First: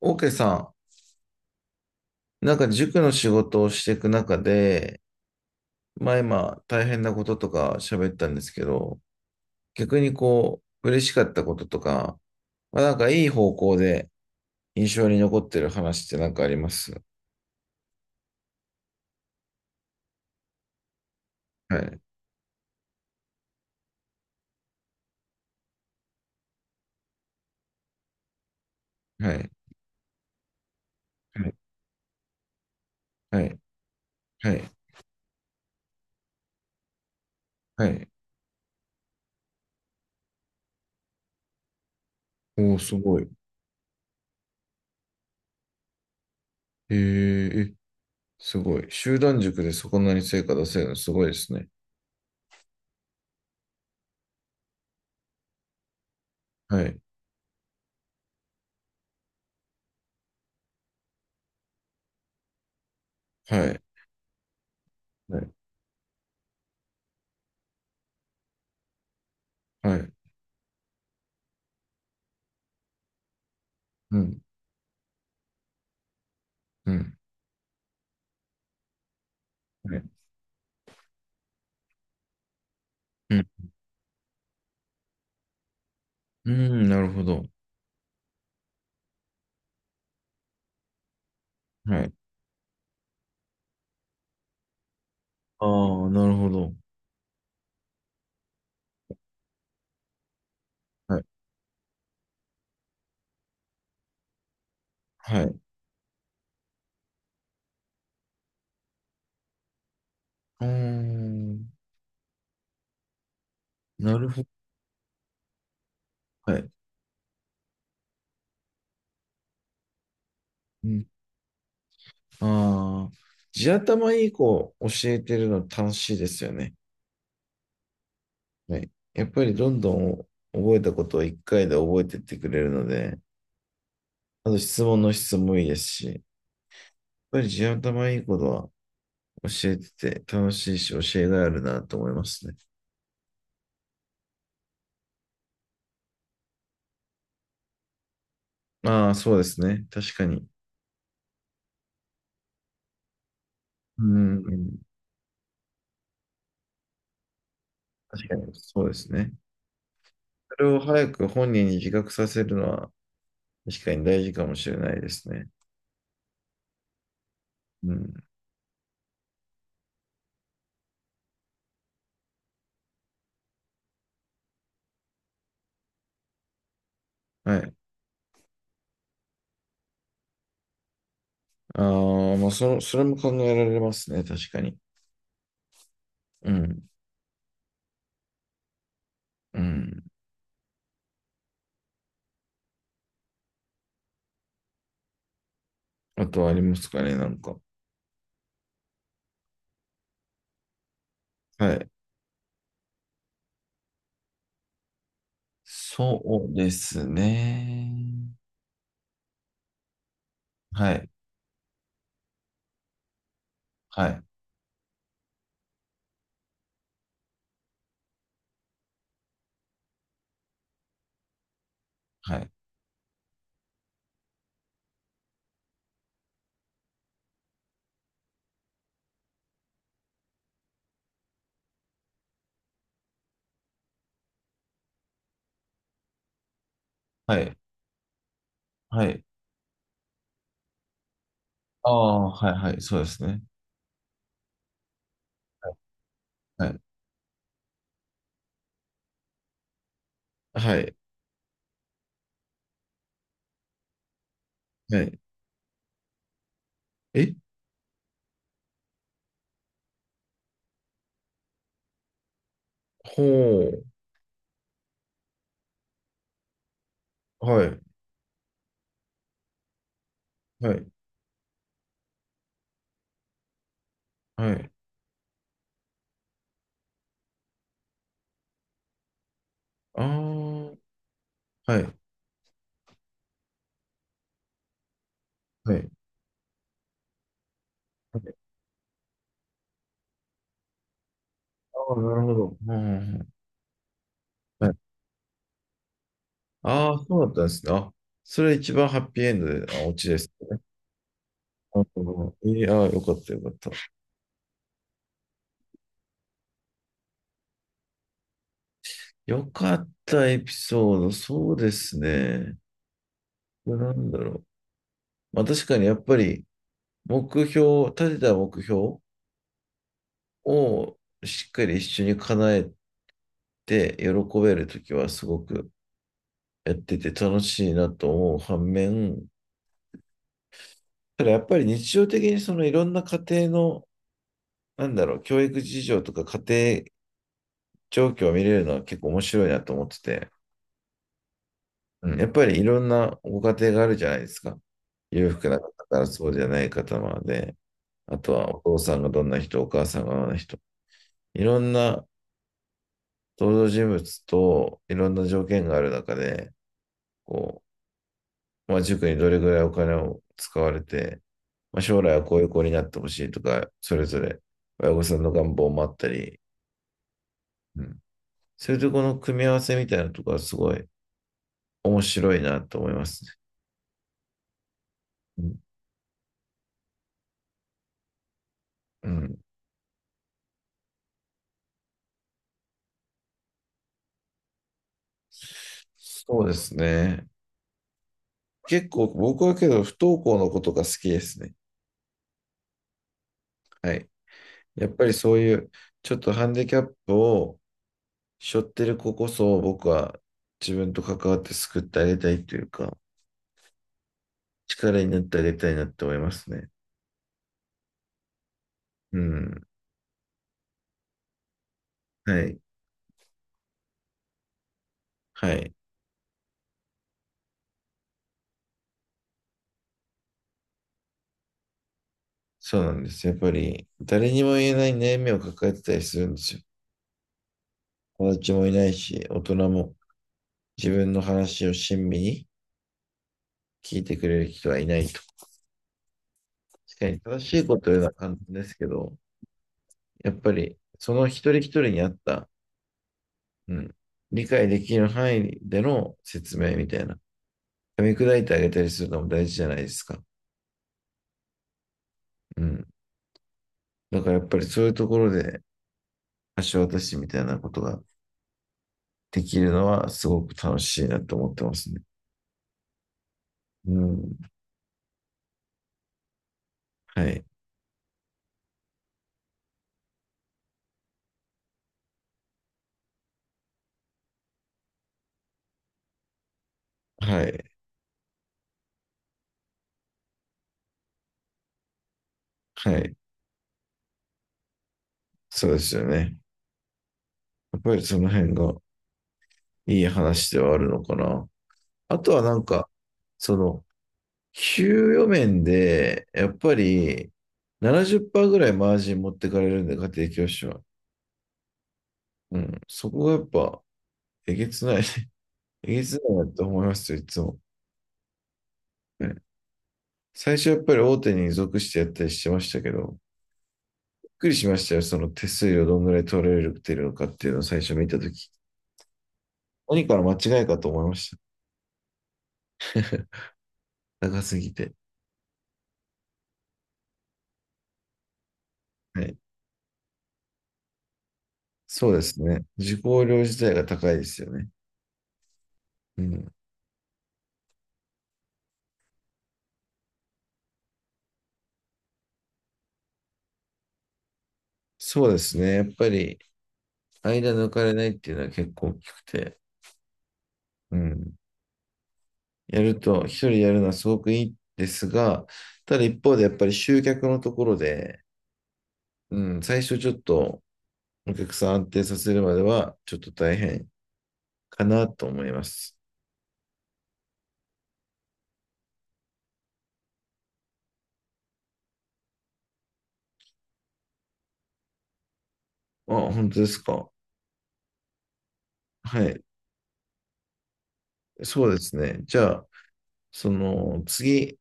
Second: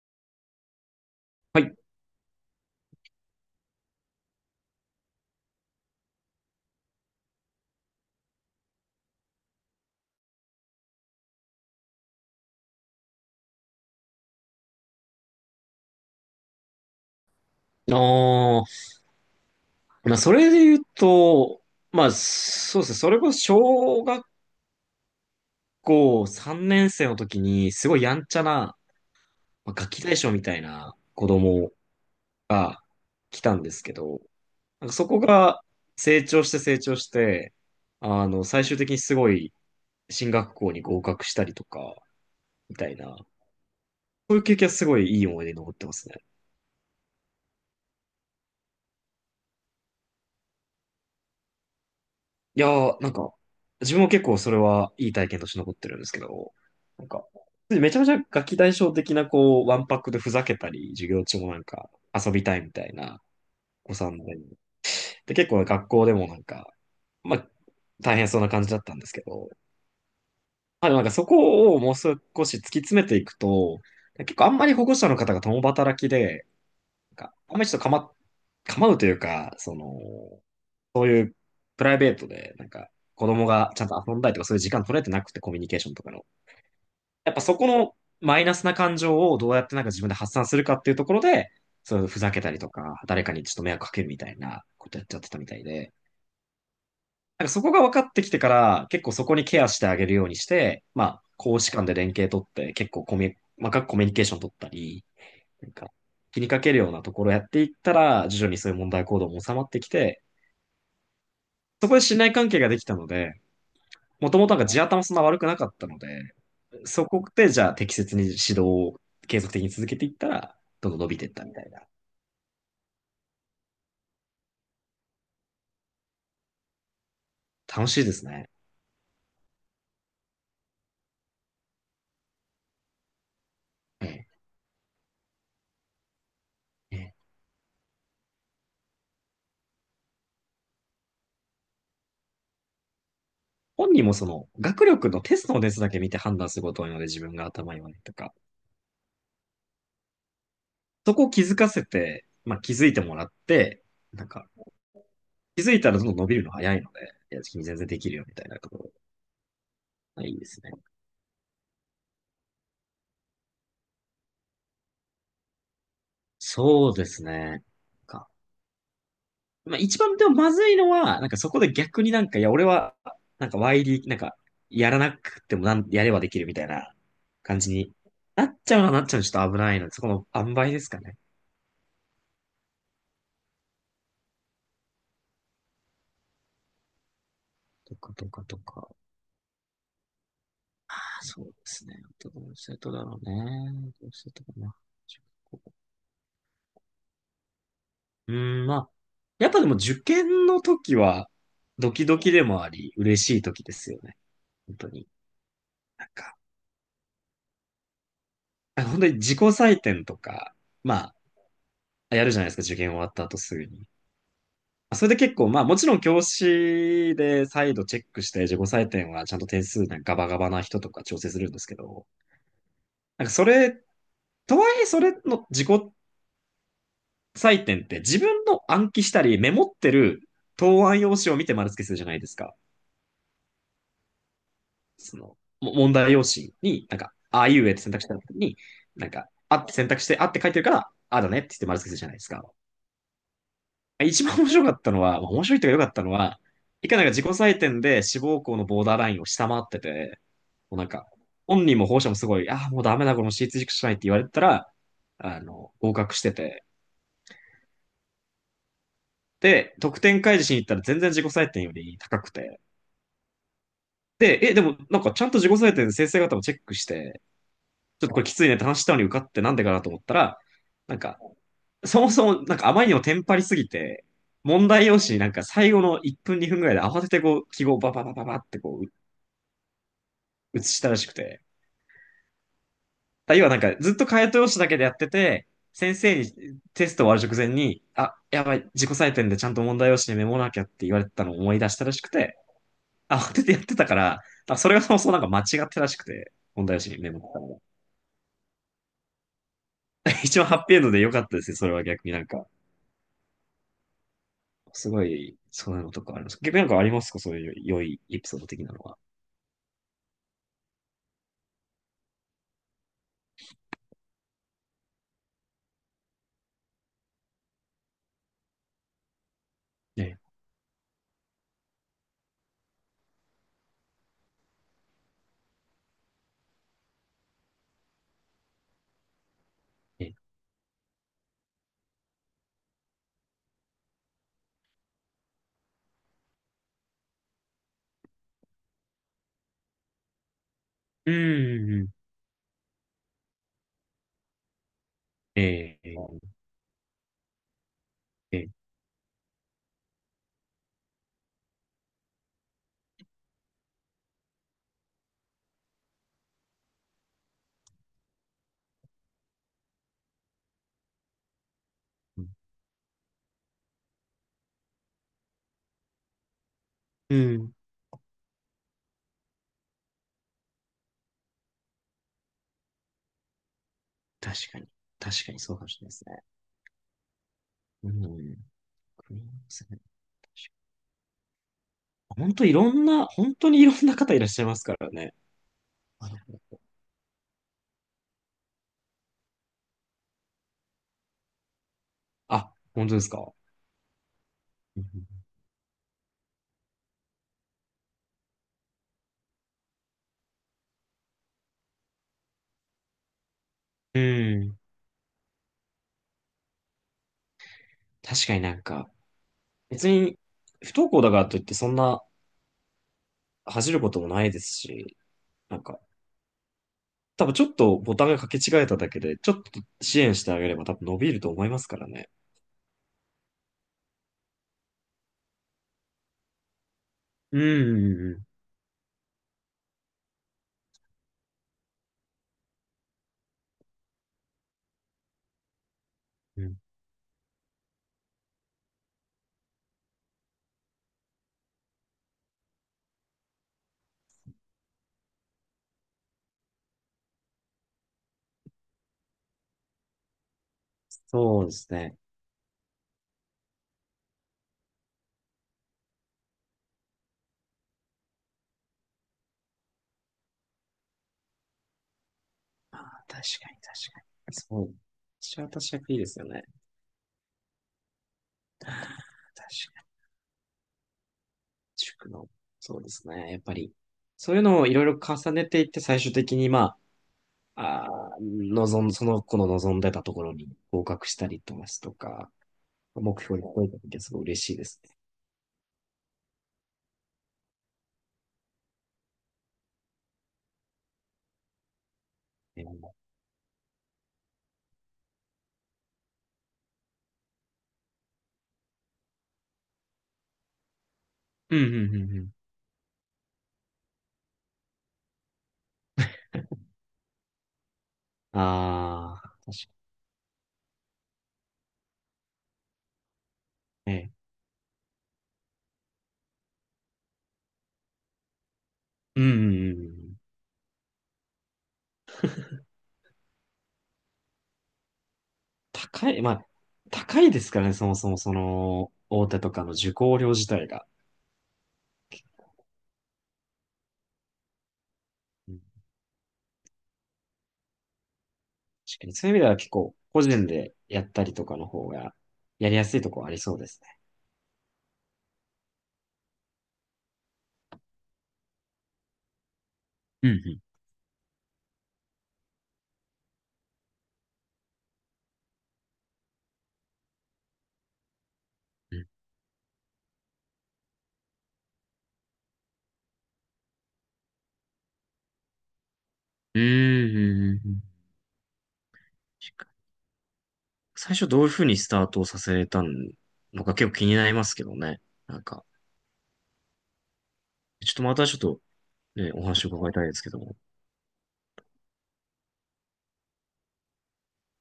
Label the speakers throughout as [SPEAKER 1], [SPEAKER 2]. [SPEAKER 1] オーケーさ
[SPEAKER 2] はい。
[SPEAKER 1] ん、なんか塾の仕事をしていく中で、まあ今大変なこととか喋ったんですけど、逆にこう、嬉しかったこととか、まあなんかいい方向で印象に残ってる話ってなんかあります
[SPEAKER 2] ああ、それで言うと、
[SPEAKER 1] はい、
[SPEAKER 2] そうですね。それこそ小学校3年生の時に、すごいやんちゃな、
[SPEAKER 1] はい、
[SPEAKER 2] ガキ大将みたいな子
[SPEAKER 1] はい、
[SPEAKER 2] 供が
[SPEAKER 1] は
[SPEAKER 2] 来た
[SPEAKER 1] い、
[SPEAKER 2] んですけど、
[SPEAKER 1] はい、
[SPEAKER 2] そこが成長して、
[SPEAKER 1] はい。
[SPEAKER 2] 最終的にすごい進学校に合格したりとか、
[SPEAKER 1] お
[SPEAKER 2] み
[SPEAKER 1] ー、
[SPEAKER 2] た
[SPEAKER 1] す
[SPEAKER 2] いな、
[SPEAKER 1] ごい。
[SPEAKER 2] そういう経験はすごいいい思い出に残ってますね。
[SPEAKER 1] えー、えすごい。集団塾でそこなに成果出せるのすごいですね。
[SPEAKER 2] いやー、自分も結構それはいい体験として残ってるんですけど、
[SPEAKER 1] はい、
[SPEAKER 2] なんか、めちゃめちゃガキ大将的な、こう、ワンパックでふざけたり、授業中も遊びたいみたいな
[SPEAKER 1] はい、
[SPEAKER 2] お子さんで、で、
[SPEAKER 1] はい、
[SPEAKER 2] 結構学校でもまあ、大変そうな感じだったんですけど、
[SPEAKER 1] はい、
[SPEAKER 2] でもそこをもう少し突き詰めていくと、
[SPEAKER 1] う
[SPEAKER 2] 結
[SPEAKER 1] ん、
[SPEAKER 2] 構あんまり保護者の方が共働きで、
[SPEAKER 1] うん、
[SPEAKER 2] あんまりちょっと構うというか、その、
[SPEAKER 1] はい、
[SPEAKER 2] そういうプライベートで、子
[SPEAKER 1] うん、
[SPEAKER 2] 供がちゃんと遊んだりとか、そういう時間取れてなくて、コミュニケーションとかの。
[SPEAKER 1] うん、なるほ
[SPEAKER 2] やっぱ
[SPEAKER 1] ど。
[SPEAKER 2] そこのマイナスな感情をどうやって自分で発散するかっていうところで、そう
[SPEAKER 1] は
[SPEAKER 2] いう
[SPEAKER 1] い。
[SPEAKER 2] ふざけたりとか、誰かにちょっと迷惑かけるみたいなことやっちゃってたみたい
[SPEAKER 1] あ
[SPEAKER 2] で、
[SPEAKER 1] あ、なるほど。
[SPEAKER 2] そこが分かってきてから、結構そこにケアしてあげるようにして、ま
[SPEAKER 1] は
[SPEAKER 2] あ、
[SPEAKER 1] い。
[SPEAKER 2] 公私間で連携取って、結構コミュ、細かくコミュニケーション取ったり、
[SPEAKER 1] はい。う
[SPEAKER 2] なんか、気にかけるようなところをやっていったら、徐々にそういう問題行動も収まってきて、
[SPEAKER 1] ーん。
[SPEAKER 2] そこで信頼関係ができたので、
[SPEAKER 1] なる
[SPEAKER 2] もと
[SPEAKER 1] ほ
[SPEAKER 2] も
[SPEAKER 1] ど。
[SPEAKER 2] と地頭そんな悪くなかったので、
[SPEAKER 1] はい。
[SPEAKER 2] そこでじゃあ適切に指導を継続的に続けていったら、
[SPEAKER 1] う
[SPEAKER 2] どんどん
[SPEAKER 1] ん。
[SPEAKER 2] 伸びていったみたいな。
[SPEAKER 1] ああ。地頭いい子を教えてるの楽しいですよね。
[SPEAKER 2] 楽しいですね。
[SPEAKER 1] はい。やっぱりどんどん覚えたことを一回で覚えてってくれるので、
[SPEAKER 2] え
[SPEAKER 1] あと質問の質もいいですし、やっ
[SPEAKER 2] え。
[SPEAKER 1] ぱり地頭いい子は教えてて楽しいし教えがあるなと思いますね。
[SPEAKER 2] 本人もその学力のテストの熱だけ見て判断することが多いので自分が頭いいわねとか、
[SPEAKER 1] ああ、そうですね。確かに。
[SPEAKER 2] そこを気づかせて、まあ、気づいてもらって、
[SPEAKER 1] う
[SPEAKER 2] なん
[SPEAKER 1] ん。
[SPEAKER 2] か
[SPEAKER 1] うん
[SPEAKER 2] 気づいたらどんどん伸びるの早いので、いや、君全然できるよ
[SPEAKER 1] 確か
[SPEAKER 2] みた
[SPEAKER 1] に。
[SPEAKER 2] いなとこ
[SPEAKER 1] そう
[SPEAKER 2] ろ
[SPEAKER 1] ですね。
[SPEAKER 2] がいいで
[SPEAKER 1] そ
[SPEAKER 2] す
[SPEAKER 1] れ
[SPEAKER 2] ね。
[SPEAKER 1] を早く本人に自覚させるのは確かに大事かもしれないですね。
[SPEAKER 2] そうですね。
[SPEAKER 1] うん。
[SPEAKER 2] かまあ、一番でもまずいのは、そこで逆にいや、俺は、YD、やらなくてもなん、やればできるみたいな
[SPEAKER 1] は
[SPEAKER 2] 感じ
[SPEAKER 1] い。
[SPEAKER 2] になっちゃうのちょっと危ないので、そこの塩梅ですかね。
[SPEAKER 1] ああ、まあ、その、それも考えられますね。確かに。うん。
[SPEAKER 2] とか、とか、とか。
[SPEAKER 1] うん。
[SPEAKER 2] あそうですね。どうしてとだろうね。どうしてとかな。中学校
[SPEAKER 1] あとはありますかね、なんか。
[SPEAKER 2] うーん、まあ、やっぱでも受験の時は、
[SPEAKER 1] はい。
[SPEAKER 2] ドキドキでもあり、嬉しい時ですよね。本当に。なんか、
[SPEAKER 1] そうですね。
[SPEAKER 2] あ本当に自己採点とか、
[SPEAKER 1] はい。
[SPEAKER 2] まあ、やるじゃないですか、受験終わった後すぐに。
[SPEAKER 1] はい。
[SPEAKER 2] それで結構、まあもちろん教師で再度チェックして自己採点はちゃんと点数ガバガバな人とか調整するんですけど、
[SPEAKER 1] はい。
[SPEAKER 2] なんかそれ、とはいえそれの自己採点って自分の暗記したりメモってる答案用紙を見て丸付けするじゃないですか。問題用紙に
[SPEAKER 1] は
[SPEAKER 2] ああ
[SPEAKER 1] い。
[SPEAKER 2] いうえって選択した時に、
[SPEAKER 1] はい。
[SPEAKER 2] あって選択して、あって書いてるから、ああだねって言って丸付
[SPEAKER 1] あ
[SPEAKER 2] けするじゃないです
[SPEAKER 1] あ、
[SPEAKER 2] か。
[SPEAKER 1] はい。はい。そうですね。
[SPEAKER 2] 一番面白かったのは、面白いというか良かったのは、
[SPEAKER 1] はい。
[SPEAKER 2] いかなんか自己採点で志望校のボーダーラインを下回ってて、も
[SPEAKER 1] は
[SPEAKER 2] うなん
[SPEAKER 1] い。
[SPEAKER 2] か、本人も保護者もすごい、ああ、もうダメだ、この私立塾しかないって言われてたら、
[SPEAKER 1] はい。
[SPEAKER 2] あの、合格してて。
[SPEAKER 1] え
[SPEAKER 2] で、得点開示しに行ったら全然自己採点より高くて。
[SPEAKER 1] ほう。
[SPEAKER 2] で、え、でもちゃんと自己採点で先生方もチェックして、
[SPEAKER 1] はい。
[SPEAKER 2] ちょっとこれきついねって話したのに受かってなんでかなと思ったら、
[SPEAKER 1] はい。
[SPEAKER 2] なんか、そもそも、あまりにもテンパりすぎて、
[SPEAKER 1] は
[SPEAKER 2] 問
[SPEAKER 1] い。
[SPEAKER 2] 題用紙に最後の1分2分ぐらいで慌ててこう、記号をバババババって
[SPEAKER 1] ああ、
[SPEAKER 2] 写したらしくて。
[SPEAKER 1] はい。
[SPEAKER 2] だ要はずっと解答用紙だけでやってて、
[SPEAKER 1] はい。
[SPEAKER 2] 先生にテスト終わる直前に、あ、
[SPEAKER 1] はい。
[SPEAKER 2] やばい、自己採点でちゃんと問題用紙にメモらなきゃって言われてたのを思い出した
[SPEAKER 1] あ
[SPEAKER 2] ら
[SPEAKER 1] あ、
[SPEAKER 2] しく
[SPEAKER 1] なるほ
[SPEAKER 2] て、
[SPEAKER 1] ど。うんうんうん
[SPEAKER 2] 慌ててやってたから、あ
[SPEAKER 1] は
[SPEAKER 2] それ
[SPEAKER 1] い。
[SPEAKER 2] がそもそも間違ってらしくて、問題用
[SPEAKER 1] あ
[SPEAKER 2] 紙
[SPEAKER 1] あ、
[SPEAKER 2] にメ
[SPEAKER 1] そ
[SPEAKER 2] モ
[SPEAKER 1] うだ
[SPEAKER 2] っ
[SPEAKER 1] った
[SPEAKER 2] た
[SPEAKER 1] んで
[SPEAKER 2] のが。
[SPEAKER 1] すね。あ、それ一番ハッピーエンドで、あ、オチで す。
[SPEAKER 2] 一番ハッピーエンドで良かったですね、それ
[SPEAKER 1] あ
[SPEAKER 2] は
[SPEAKER 1] あ
[SPEAKER 2] 逆に。
[SPEAKER 1] えー、あーよかったよかった。
[SPEAKER 2] すごい、そういうのとかあります。逆にありますかそういう良いエピソード的なのは。
[SPEAKER 1] よかったエピソード、そうですね。これなんだろう。まあ確かにやっぱり目標、立てた目標
[SPEAKER 2] え
[SPEAKER 1] をしっかり一緒に叶えて喜べるときはすごくやってて楽しいなと思う反面、
[SPEAKER 2] え、
[SPEAKER 1] ただやっぱり日常的にそのいろんな家庭の、なんだろう、教育事情とか家庭状況を見れるのは結構面白いなと思ってて、
[SPEAKER 2] うん、うん、
[SPEAKER 1] うん、やっぱりいろんなご家庭があるじゃないですか。裕福な方
[SPEAKER 2] ええ、
[SPEAKER 1] からそうじゃない方まで、あと
[SPEAKER 2] ええ、
[SPEAKER 1] はお父さんがどんな人、お母さんがどんな人、いろんな登場人物といろんな条件がある中で、こう、まあ、塾にどれぐらいお金を使われて、まあ、将来
[SPEAKER 2] う
[SPEAKER 1] は
[SPEAKER 2] ん、
[SPEAKER 1] こういう子になってほしいとか、それぞれ親御さんの願望もあったり、
[SPEAKER 2] うん
[SPEAKER 1] うん、そういうとこの組み合わせみたいなところはすごい面白いなと思いますね。
[SPEAKER 2] 確かに。確かに
[SPEAKER 1] う
[SPEAKER 2] そ
[SPEAKER 1] ん、
[SPEAKER 2] うかもしれないですね。うん。
[SPEAKER 1] う
[SPEAKER 2] クリ
[SPEAKER 1] ん、
[SPEAKER 2] 確かに本当にいろんな方いらっしゃいますからね。なるほど
[SPEAKER 1] そうですね。結構僕はけど不登校の子とか好きですね。
[SPEAKER 2] あ、本当ですか。
[SPEAKER 1] はい。
[SPEAKER 2] う
[SPEAKER 1] や
[SPEAKER 2] ん
[SPEAKER 1] っぱりそういうちょっとハンディキャップを背負ってる子こそ僕は自分と関わって救ってあげたいというか
[SPEAKER 2] うん。
[SPEAKER 1] 力になってあげたいなって思いますね。
[SPEAKER 2] 確かに
[SPEAKER 1] うん。
[SPEAKER 2] 別に不登校だからといってそんな
[SPEAKER 1] はい。
[SPEAKER 2] 恥じることもないですし、
[SPEAKER 1] は
[SPEAKER 2] なん
[SPEAKER 1] い。
[SPEAKER 2] か、多分ちょっとボタンが掛け違えただけで、ちょっと支援してあげれば多分伸びると思いますからね。
[SPEAKER 1] そうなんです。やっぱり誰にも言えない悩みを抱えてたりするんですよ。
[SPEAKER 2] うん、うん、う
[SPEAKER 1] 友達もいないし、大人も自分の話を親身に聞いてくれる人はいないと。
[SPEAKER 2] ん。うん
[SPEAKER 1] 確かに正しいこと言うのは簡単ですけど、やっぱりその一人一人に合ったうん、理解できる範囲での説明みたいな。噛み砕いてあげたりするのも大事じゃないですか。
[SPEAKER 2] そうですね。
[SPEAKER 1] うん。だからやっぱりそういうところで橋渡しみたいなことができるのはすごく楽しいなと思ってますね。
[SPEAKER 2] ああ、確かに
[SPEAKER 1] う
[SPEAKER 2] 確かに。
[SPEAKER 1] ん。
[SPEAKER 2] そうそう。シャータシャクいいですよね。
[SPEAKER 1] はい。
[SPEAKER 2] 確かに。塾の。そうですね。やっぱり。そういうのをいろいろ重ねていって、最終的に、ま
[SPEAKER 1] はい。
[SPEAKER 2] あ、あー望ん、その子の望んでたところに合格したりとかすとか、
[SPEAKER 1] はい。
[SPEAKER 2] 目標に超えた時はすごい嬉しいですね。
[SPEAKER 1] そうですよね。やっぱりその辺がいい話ではあるのかな。あとは
[SPEAKER 2] うん
[SPEAKER 1] その、給与面で、やっぱり70%ぐらいマージン持ってかれるんで、家庭教師は。
[SPEAKER 2] うんうんうん。
[SPEAKER 1] うん。そこがやっぱ、えげつないね。えげつないなって思いますよ、いつも。
[SPEAKER 2] ああ、
[SPEAKER 1] ね
[SPEAKER 2] 確か
[SPEAKER 1] 最初やっぱり大手に属してやったりしてましたけど、
[SPEAKER 2] にね
[SPEAKER 1] びっくりしましたよ、その手数料どんぐらい取れてるのかっていうのを最初見たとき。
[SPEAKER 2] うんうんうんう
[SPEAKER 1] 何か
[SPEAKER 2] ん。
[SPEAKER 1] ら間違いかと思いました。高すぎて。
[SPEAKER 2] 高い、まあ、高いですからね、そもそもその、
[SPEAKER 1] は
[SPEAKER 2] 大
[SPEAKER 1] い。
[SPEAKER 2] 手とかの受講料自体が。
[SPEAKER 1] そうですね。受講料自体が高いですよね。うん。
[SPEAKER 2] 確かにそういう意味では結構個人でやったりとかの方がやりやすいところありそうですね。
[SPEAKER 1] そうですね。やっぱり、間抜かれないっていうのは結構大きくて。
[SPEAKER 2] うん、
[SPEAKER 1] うん。やると、一人やるのはすごくいいですが、ただ一方でやっぱり集客のところで、
[SPEAKER 2] うん、
[SPEAKER 1] うん、最初ちょっとお客さん安定させるまではちょっと大変かなと思います。
[SPEAKER 2] うん。うんうんうんうん確かに最初どういうふうにスタートをさせたのか結構気になりますけどね。なんか、
[SPEAKER 1] あ、本当ですか。
[SPEAKER 2] ちょっとまたちょっと
[SPEAKER 1] は
[SPEAKER 2] ね、お
[SPEAKER 1] い。
[SPEAKER 2] 話を伺いたいですけども。
[SPEAKER 1] そうですね。じゃあ、その次、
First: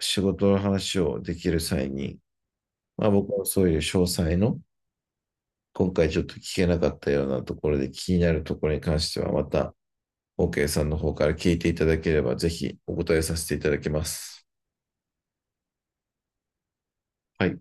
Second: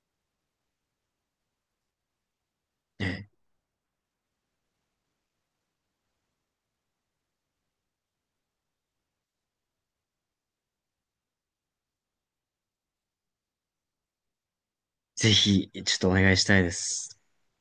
[SPEAKER 1] 仕事の話をできる際に、まあ
[SPEAKER 2] ね、
[SPEAKER 1] 僕はそういう詳細の、今回ちょっと聞けなかったようなところで気になるところに関しては、また OK さんの方から聞いていただければ、ぜひお答えさせていただきます。
[SPEAKER 2] ぜひ、ちょっとお願いしたいです。
[SPEAKER 1] はい。